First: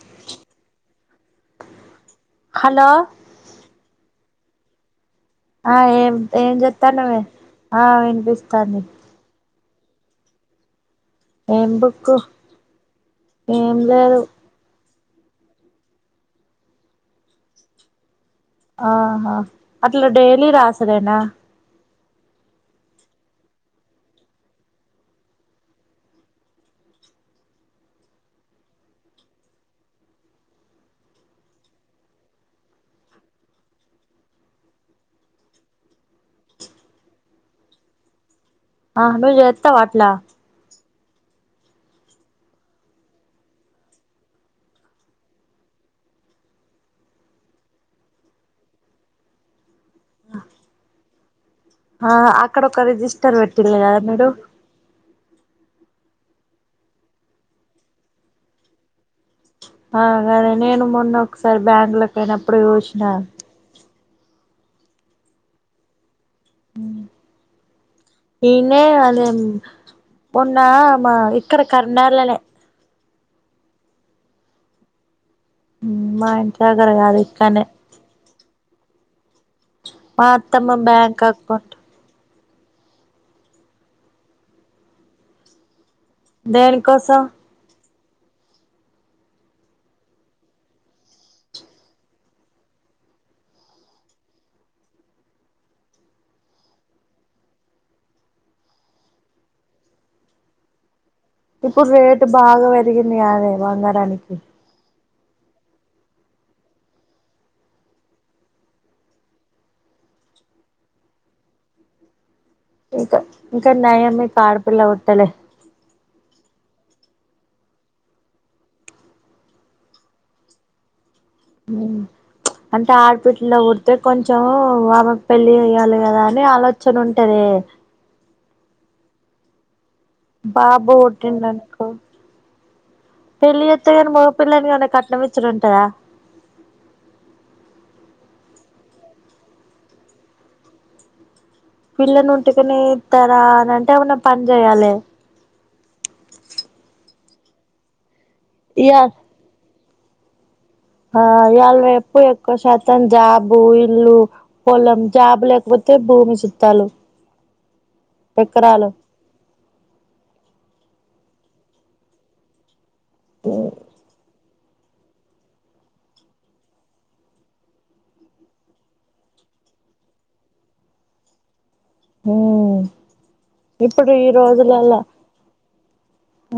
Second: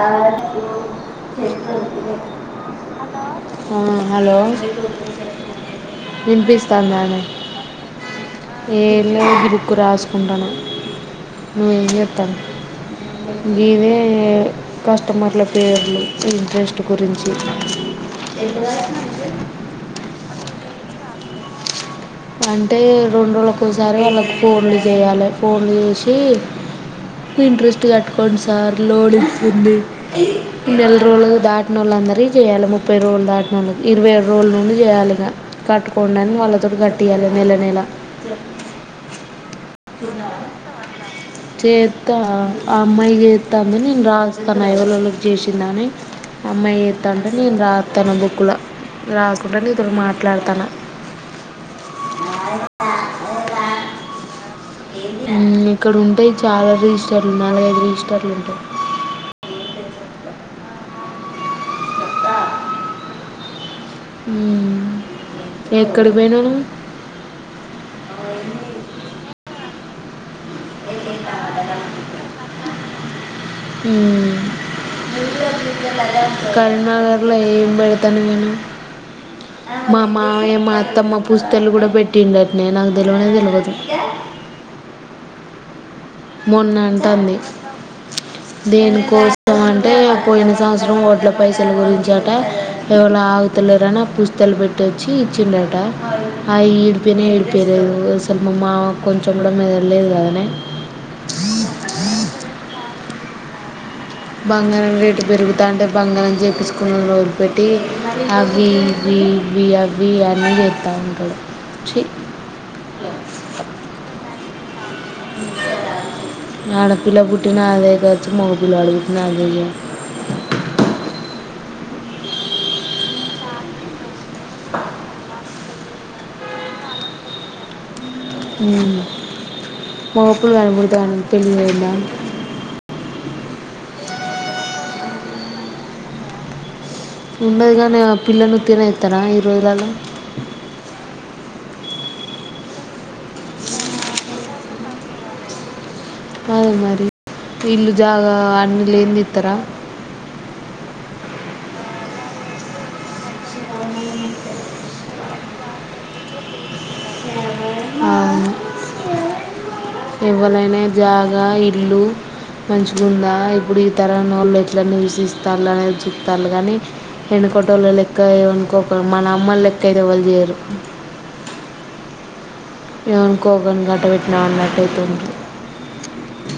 ఆ hello hello ఆ ఏం ఏం చెత్తాన్నవే విన్పిస్తాందానే? ఆ వినిపిస్తాంది ఎంలేదు గి బుక్ క్కు రాసుకుంటాన, ఏం నువ్వేం బుక్కు జెత్తానవ్ ఏం గిదే లేదు కస్టమర్ల పేర్లు ఇంట్రెస్ట్ గురించి ఆహా అట్లా డైలీ రాసుడేనా? అంటే రోండ్రోజులకోసారి వాళ్ళకు ఫోన్లు జేయాలె, ఫోన్ చేసి ఇంట్రెస్ట్ గట్టుకోండి సార్ లోనిస్తుంది నెల్రోజులు దాటినోళ్లన్ అందరీ చేయాలి ముప్పై రోజులు దాటినోళ్ళకి, ఇరవై ఏడు రోజుల నుండి జేయాలిగ కట్టుకొండని వాళ్ళతోట్ గట్ ట్టియాలే నెల నెల ఆ నువ్వు చేత్తవా అట్లా తిన్నవా? చేత్తానా ఆ అమ్మాయి చేత్తాంది, నేను రాస్తాన ఎ వలెవళకి చేసిందని. అమ్మాయి చెత్తాంటే నేన్ రాత్తనా బుక్లా. రాసుకుంట నీతోటి మాట్లాడతాన. ఆ అక్కడోక రిజిస్టర్ పెట్టిళ్ళు గద మీరు? ఉమ్ ఇక్కడుంటయ్ చాలా రిజిస్టార్లు, నాలుగైదు రిజిస్టర్లు ఉంటయి. ఆ గదే నేను మొన్నకసారి బ్యాంకులకిపోయినప్పుడు చూశ్న. ఉమ్ ఉమ్ ఎక్కడిక్పోయినవు నువ్వు? ఈన్నే అది మొన్న మా ఇక్కడ కరీంనగర్లనే. ఉమ్ మా ఇంటి దగ్గర కాదు కరీంనగర్ల ఇక్కన్నే ఏం పెడతను నిన్ను మా మావయ్య మా అత్తమ్మ పుస్తేలు గుడ పెట్టిండట్ నే నాకు తెలవనే తెలవదు. దేనికోసం మొన్నంటాన్ది. దేనికోసం అంటే పోయిన సంవత్సరం ఒడ్ల పైసల గురించి అటా, ఎవలో ఆగుత లేరన పుస్తేలు పెట్టోచ్చి ఇచ్చిండట, అయ్ ఇడిపీయనె ఇడిపేయలేదు స్సల్ మామక్కొంచెమ్ గుడా మెదడ్లేదు కదనే. ఇప్పుడు రేటు బాగ పెరిగింది గాదే బంగార్ బంగారం రేటు పెరుగుతాన్టే బంగారం చేపిచ్చుకునుడు ఒదిలిపెట్టి అవి ఇవి ఇవ్వి అవ్వి అన్ అన్నీ చెత్తా ఉంటాడు చీ! ఇంకా ఇంకా నయమే ఆడపిల్ల పుట్టలే. ఆడపిల్ల పుట్టిన అదే ఖర్చు మగపిల్లాడు పుట్టిన అదే ఖర్చు. అంటే ప్చ్ ఆడబిడ్లు పుడితే కొంచెం వాళ్లకి పెళ్లి చేయాలి కదా అని. అనే ఆలోచన ఉంటాదే. [unintelligible] ఇంకేం బాబు చేయాల పెళ్ళి జేస్తేగాని మగ పిల్లనికిగాని ఏమన్నా కట్నం ఇచ్చేదిటుంటాదా? ఉండదు గదనే ఆ పిల్లను ఉత్తిగనే ఇత్తరా ఈ రోజులల్ల? పిల్లను ఉంటికనేస్తార అని అంటే ఏమన్నా పని చేయాలి. కాద్ మరి ఇల్లు జాగా అన్ని ఇయా లేంది ఇత్తరా? ఆ ఇయాళ రేపు ఎక్కువ శాతం జాబు, ఇల్లు పొలం, జాబు లేకపోతే భూమి చిత్తాలు. ఎకరాలు ఎవ్వనైనా జాగ, ఇల్లు మంచిగుందా ఇప్పుడు ఈ తరంనోళ్ళు. ఇట్లా నివసిస్తారు. అనేది చుట్టాలు గానీ ఎనకటోళ్ళ లెక్క ఏనుకోక మన అమ్మలు ఇంకవేరేవాళ్ చేయరు. మ్! ఏమనుకోకండి గట్ట పెట్టినా. అన్నట్టుయితాది.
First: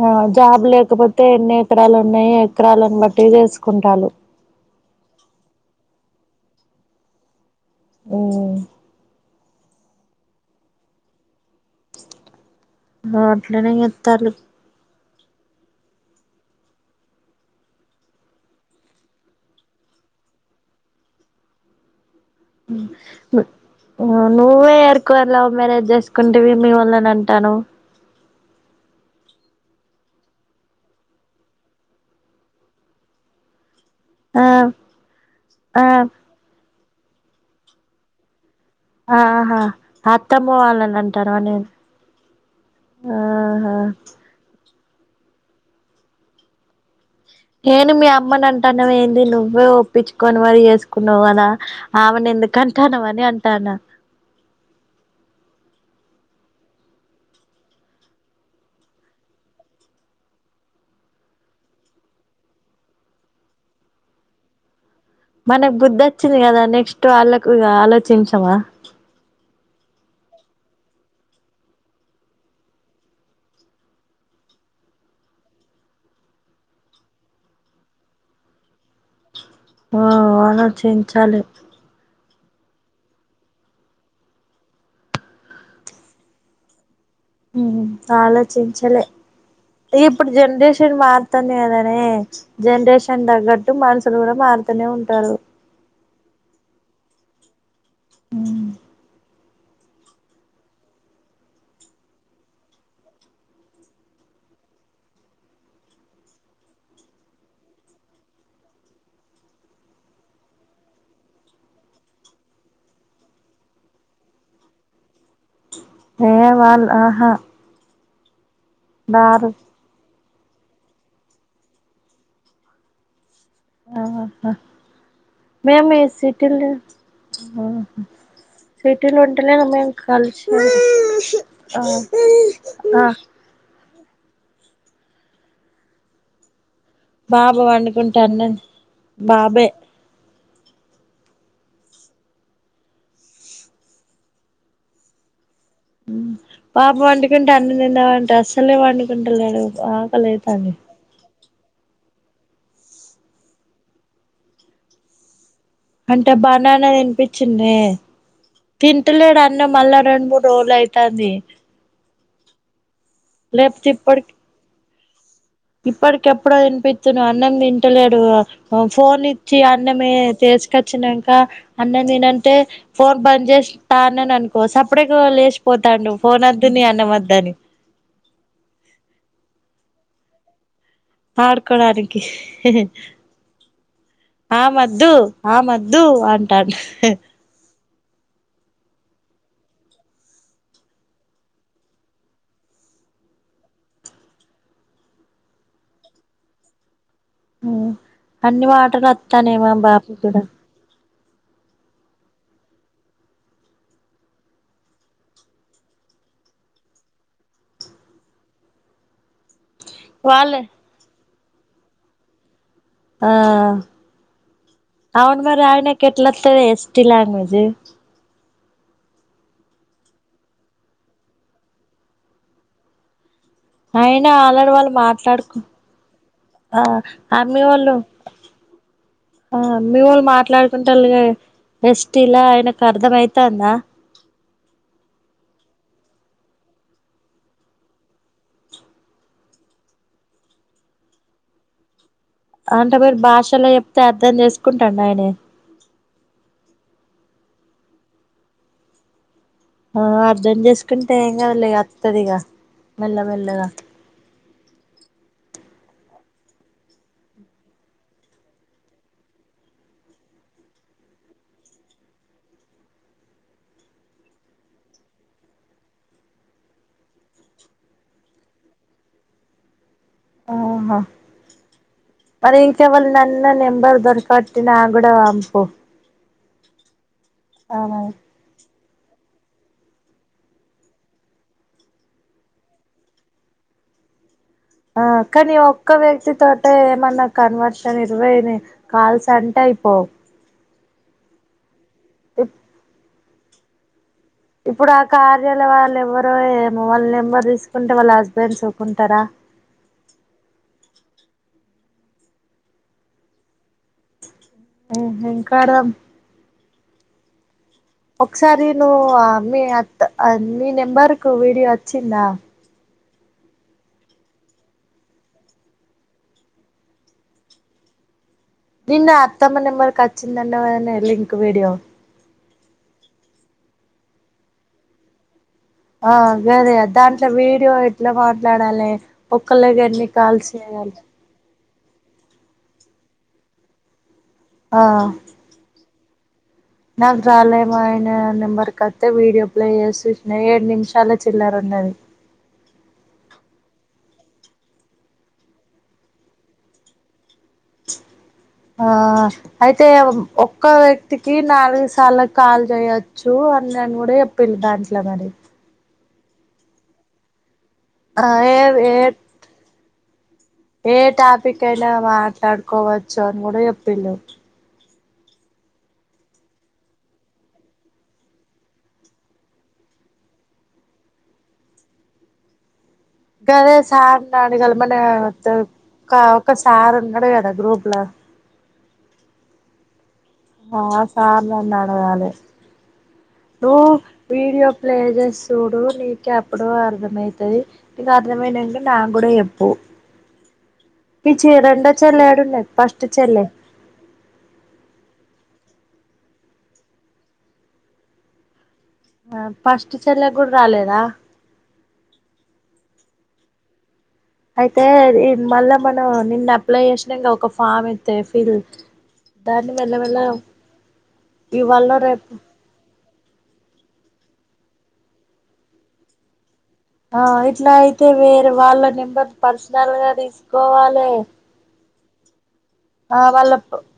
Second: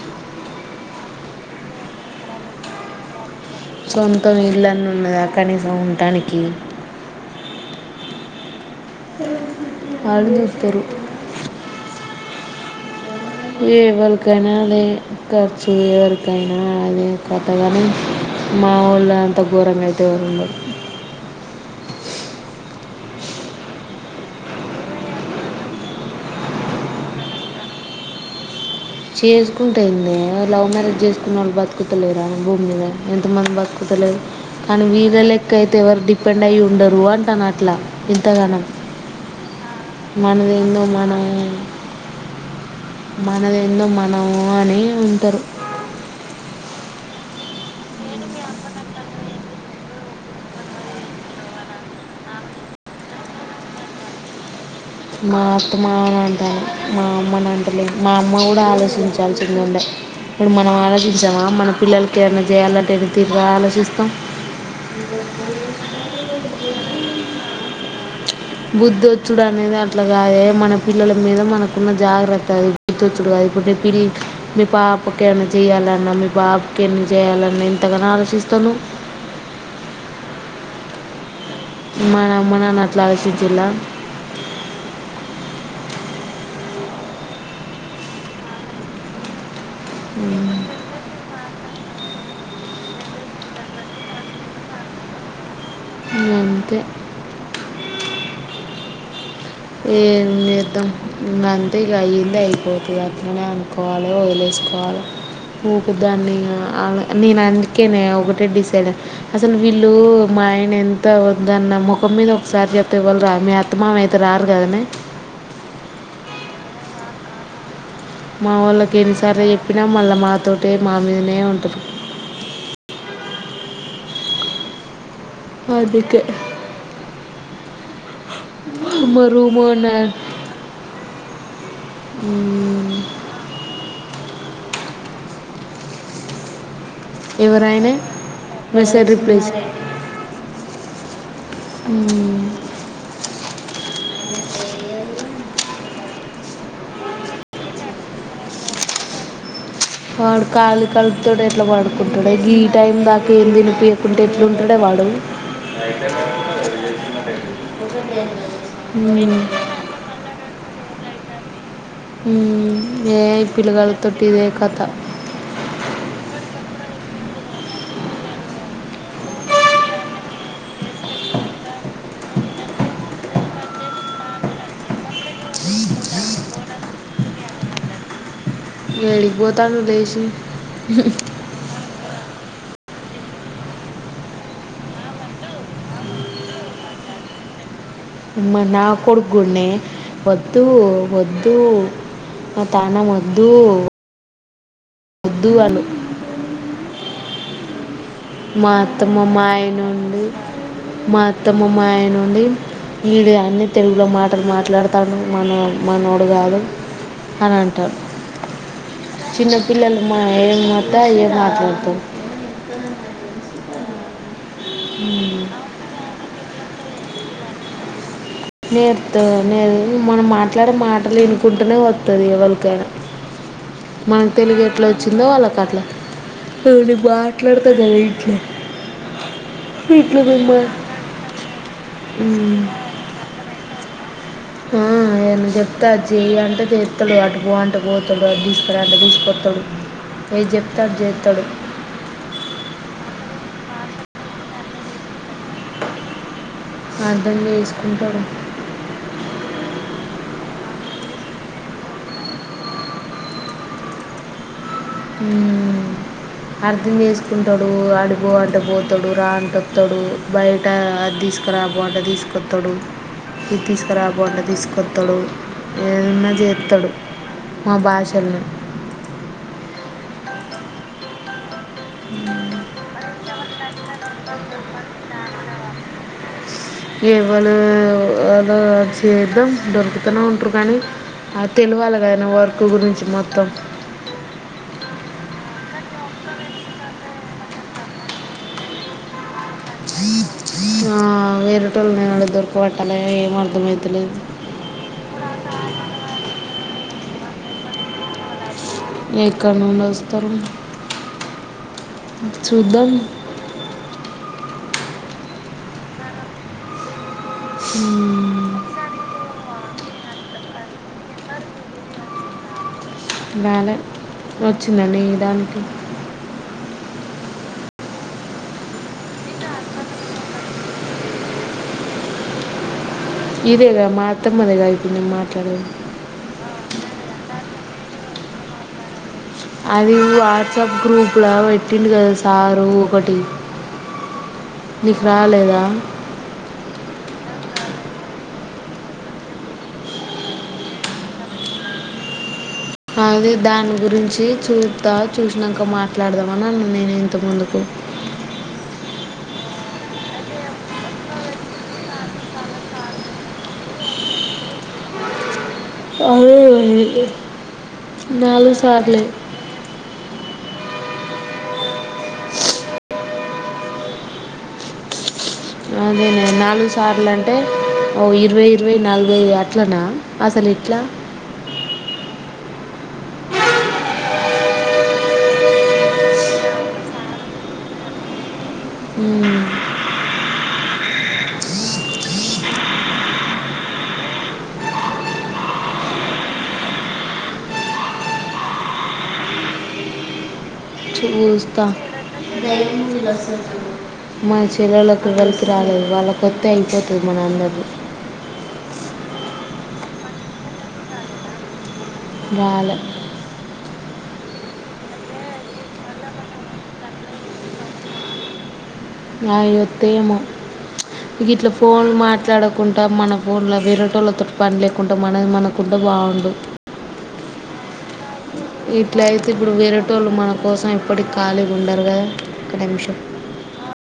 మ్ జాబ్ లేకపొతే ఎన్ని ఎకరాలు ఉన్నాయి ఎకరాలను బట్టి తెలుస్ సొంతం ఇళ్ళన్న ఉన్నదా కనీసం ఉంటానికి. మ్! ఆడి ఉత్తరు [unintelligible] అట్లనే చేత్తాలు ఎవ్వరికైనా అదే! ఖర్చు ఎవరికైనా అదే కథ గానీ మా వాళ్ళు అంత ఘోరంగా అయితే ఎవరు ఉండరు. మ్ ఇంగ నువ్వే ఎరుకువ లవ్ మ్యారేజ్ చేసుకుంటేవి మీ వాల్లని అంటాఉండావ్ చేసుకుంటే ఏంది లవ్ మ్యారేజ్ చేసుకున్నోళ్ళు బతుకుతలేదా, భూమిమీద ఎంత మంది బతుకు అంతలేదు ఆ కానీ వీళ్ళ లెక్క అయితే ఆ ఎవరు డిపెండ్ అయ్యి ఉండరు. అంటాను అట్లా ఇంతగనం ఆహా! అత్తమ్మవాల్లని మనం అంటార వ నేను. ఆహా మనదేందో మనము అని ఉంటరు. ఏను మీ అమ్మని అంటాన్నావ్ ఏంది నువ్వే ఒప్పించుకొని మరి చేసుకున్నావు కదా ఆమెను. కంటన్నావనే అని అంటాన్నా. మా అత్తమామని అంటాను. మా అమ్మని అంటలే మా అమ్మ కూడా ఆలోచించాల్సింది ఉండే. ఇప్పుడు మనం ఆలోచించమా మన పిల్లలకి ఏమైనా చేయాలంటే ఎంత తీరుగా ఆలోచిస్తాం. మనకు బుద్ధి వచ్చింది గదా నెక్స్ట్ వాళ్ళ గూడా అలోచ్ బుద్ధొచ్చుడనేది. అట్లా గాదె మన పిల్లల మీద మనకున్న జాగ్రత్త అది గుర్తొచ్చుడు కాదే ప్రీ మీ పాప పాపకి ఏమైన చేయాలన్నా మీ బాబుకి ఎన్ని చేయ్యాలన్నా ఎంతగానో ఆలోచిస్తావు నీవు. ఓ ఆలోచించాలి. మన అమ్మ నాన్న అట్ల ఆలోచించిండా. మ్! ఆలోచించలే, ఇప్పుడు జనరేషన్ మారుతు కన్ గదనే జనరేషన్ తగ్గట్టు మనుషులు కూడా మారుతూనే ఉంటారు. అంతే. మ్! ఏ చేద్దాం మరి అంతేగ అయ్యింది అయిపోతుంది అతనే అనుకోవాలి వదిలే. రాలే ఊక దాన్ని నేను అందుకేనే ఒకటే డిసైడయ్యా అసలు వీళ్ళు. ఆయన ఎంత వద్దన్న ముఖం మీద ఒకసారి చెప్తే ఎవ్వళ్ళు రారూ మీ అత్తా, మామఅయితే రా గదనే హే వాల్ ఆహా మా ఓళ్ళకి ఎన్నిసార్లు దారు ఎప్పినా మళ్ళ మాతోటే మా మీదనే ఉంటరు. ఆహా మేము ఈ అందుకే సీటీల సిటీలో మా రూమ్ ఉంటలేము ఓనర్ మేముకాల్చి మ్మ్, ఆ బాబు ఎవరైన పండుకుంటా అన్నం మెసేజ్ రిప్లేస్ బాబే ఉమ్ [inaudible] పాప పండుకుంటే అన్నం తిందాం అంటే అస్సలే పండుకుంటలేడు ఆకలి వాడు అయితాంది కాల్ కల్తడు ఎట్లా పడుకుంటాడు గీ టైం దాకా ఏం తినిపీయకుంటే ఎట్లు ఉంటడే వాడు అయితే అంటే బనానా తినిపించిందే [unintelligible] తింటలేడు అన్నం మళ్ళా రెండు మూడు రోజులు అయితది ఉమ్ ఏ పిల్లగాల్ల తోటి ఇదే కథ ఇప్పటికి ఎప్పుడో వినిపిచ్చిన అన్నం తింటలేడు ఆ ఫోన్ ఇచ్చి అన్నమే తే తీసుకొచ్చినంక అన్నం తిను అంటే ఫోన్ బందు చేస్తా అని అన్నాననుకో సప్పడే పోతాండు ఫోన్ వొద్దు నీ అన్నం వొద్దని ఏడికి పోతాండు లేశి ఆడ్కోడానికి ఆమొద్దు ఆమొద్దు అంటాండు మరి నా కొడుకు గునే వద్దు వద్దు మా తాన మొద్దూ వద్దు అను ఉమ్ అన్ని మా వాటలు అత్తమ్మ వత్తనేేమో బాపు కూడా అత్తమ మా ఆయన ఉండి వీడు యన్ని తెలుగులో మాటలు మాట్లాడుతాండు మన మనోడు కాదు అని అంటారు చిన్న పిల్లలు మా ఏం వాళ్ళే మా అత్త ఏం మాట్లాడుతారు ఆ అవును మరి ఆయనకి ఏట్లా అత్తదే టి లాంగ్వేజి నేర్తో నే మనం మాట్లాడే మాటలు వినుకుంటూనే వత్తది ఎవల్కైనా మన్ అయినా తెలుగు ఆల్రెడీ ఎట్లా వాళ్ళు వచ్చిందో మాట్లాడుకు వాళ్ళకు అట్లా ఒ ఆ [unintelligible] అమ్మి మాట్లాడతాగా వాళ్ళు ఇట్ల ఆ మీ వాళ్ళు మాట్లాడుకుంటాళ్ళు ఎస్ట్ లా ఆయనకు అర్థమయి అత్తందా ఉమ్ ఆ ఏం చెప్తే అది చెయ్యి అంటే చెత్తడు అటు పో అంటే పోతడు అద్ తీసుకురా అంటే తీసుకొత్ త్తడు ఏద్చెప్తె అది చేత్తడు అంటే మీరు భాషలో చెప్తే అర్థం చేసుకుంటన్డా ఆయనే అర్థం చేసుకుంటాడు ఆ అర్ధం చేసుకుంటే ఏం కదలే అత్తదిగా మెల్లమెల్లగా ఉమ్ అర్థం చేసుకుంటాడు అటుపో అంటే పోతడు రా అంటే వత్తడు బయట తీసుకురా పో అంటే తీసుకతడు ఇది తీసుకురాపో అంటే తీసుకొత్తాడు ఏమన్నా చేత్తడు మా భాషలు [inaudible] ఆహా మరి ఇంకెవల్నన్న నెంబర్ దొరకట్టనా ఆగుడ అంపు ఎవను అదొ చేద్దాం దొరుకుతూనే ఉంటారు కానీ తెలివాలగాయినా వర్క్ గురించి మొత్తం ఆ కానీ ఒక్క వ్యక్తి తోట ఏమన్నా కన్వర్షన్ ఇరవయినా కాల్స్ అంటే ఓ ఆ వేరటోళ్ళ నేను దొరకబట్టాలి ఏం అర్థంమయితులేదు ఇప్పుడు ఆ కార్యాల వాళ్ళు ఎవరోమొవాళ్లు నెంబర్ తీసుకుంటే వాళ్ళ హస్బెండ్స్ ఒప్పుకుంటారా ఏక్కనున్నస్ ఇస్తారు చూద్దాం ఉహుం కారం మ్మ్. ఒకసారి నువ్ మీ అత్త మీ నెంబర్ కు వీడియో వచ్చిందా? బాలెన్ వచ్చిందా మీ దానికి నిన్న అత్తమ్మ నెంబర్కి వచ్చిందంన్నవు గదనే లింక్ వీడియో ఇదేగా మా అత్తమ్మదే గా ఇప్పుడునే మాట్లాడేది. ఆ గదే దాంట్లో వీడియో ఎట్లా మాట్లాడాలి. ఒక్కళ్ళకి అది ఎన్ని కాల్స్ వాట్సాప్ చేయాలి గ్రూప్ లో వేట్ పెట్టిండు కదా సారు ఒకటి ఆ నీకు రాలేదా. నాకు రాలేమో ఆయన నెంబర్కిత్తే వీడియో ప్లే జేసి జేసినా ఏడు నిమిషాల చిల్లరున్నది. ఆ అది దాని గురించి చూపుత చూసినంక మాట్లాడదాం అని అన్నా నేను ఇంత ముందుకు చ్చ్ ఆ అయితే ఒక్క వ్యక్తికి నాలుగు సార్లు కాల్ చేయొచ్చు. ఊ అన్నని కూడా ఎప్పిండు దాంట్ల మరి అదే గదే ఆ నాలుగు ఏ ఏ సార్లే ఏ టాపిక్ అయినా మాట్లాడుకోవచ్చు అని కూడా చెప్పిల్లు అదే గదా నాలుగు సార్లు అంటే ఓ ఇరవై ఇరవై నాలుభై అట్లనా అసలు ఇట్లా గదే సార్ నడ్ గాలే మన త ఒక ఒక సార్ ఉన్నాడు కదా గ్రూప్ ల ఉమ్ ఆ సార్ నన్నాడగలే నువ్వు వీడియో ప్లే సూడు నీకే అప్పుడు అర్థమయితది నీకు అర్థమయిన అండ్ నా కూడా ఎప్పు చే చూస్తా ఏడున్నది ఫస్ట్ చెల్లె మా చెల్లలకు కల్ రాలేదు వాళ్ళ కొత్తే అయిపోతది. మన అందరిది. ఆ ఫస్ట్ చెల్లకి కూడా రాలేదా? రాలే అయితే ఇది మళ్ళా మనం నిన్న అప్లై జోషినాం గా ఒక ఫామ్ ఇతే ఫిల్ అయి దాన్ని వత్తాయిమో మెల్లమెల్ల గిట్లా ఇవాళ ఫోన్లు రేపు మాట్లాడకుంటా మనం ఫోన్లో వేరేటోళ్ళతో పని లేకుండా మనది మనకుంటే బాగుండు ఆ ఇట్లా అయితే వేరే వాళ్ళ ఇట్లా అయితే నెంబర్స్ ఇప్పుడు పర్సనల్ గా వేరేటోళ్ళు మన కోసం తీసుకోవాలే. ఎప్పటికి ఖాళీగా ఉండరు కదా ఒక నిమిషం ఆ వాళ్ల ప్పు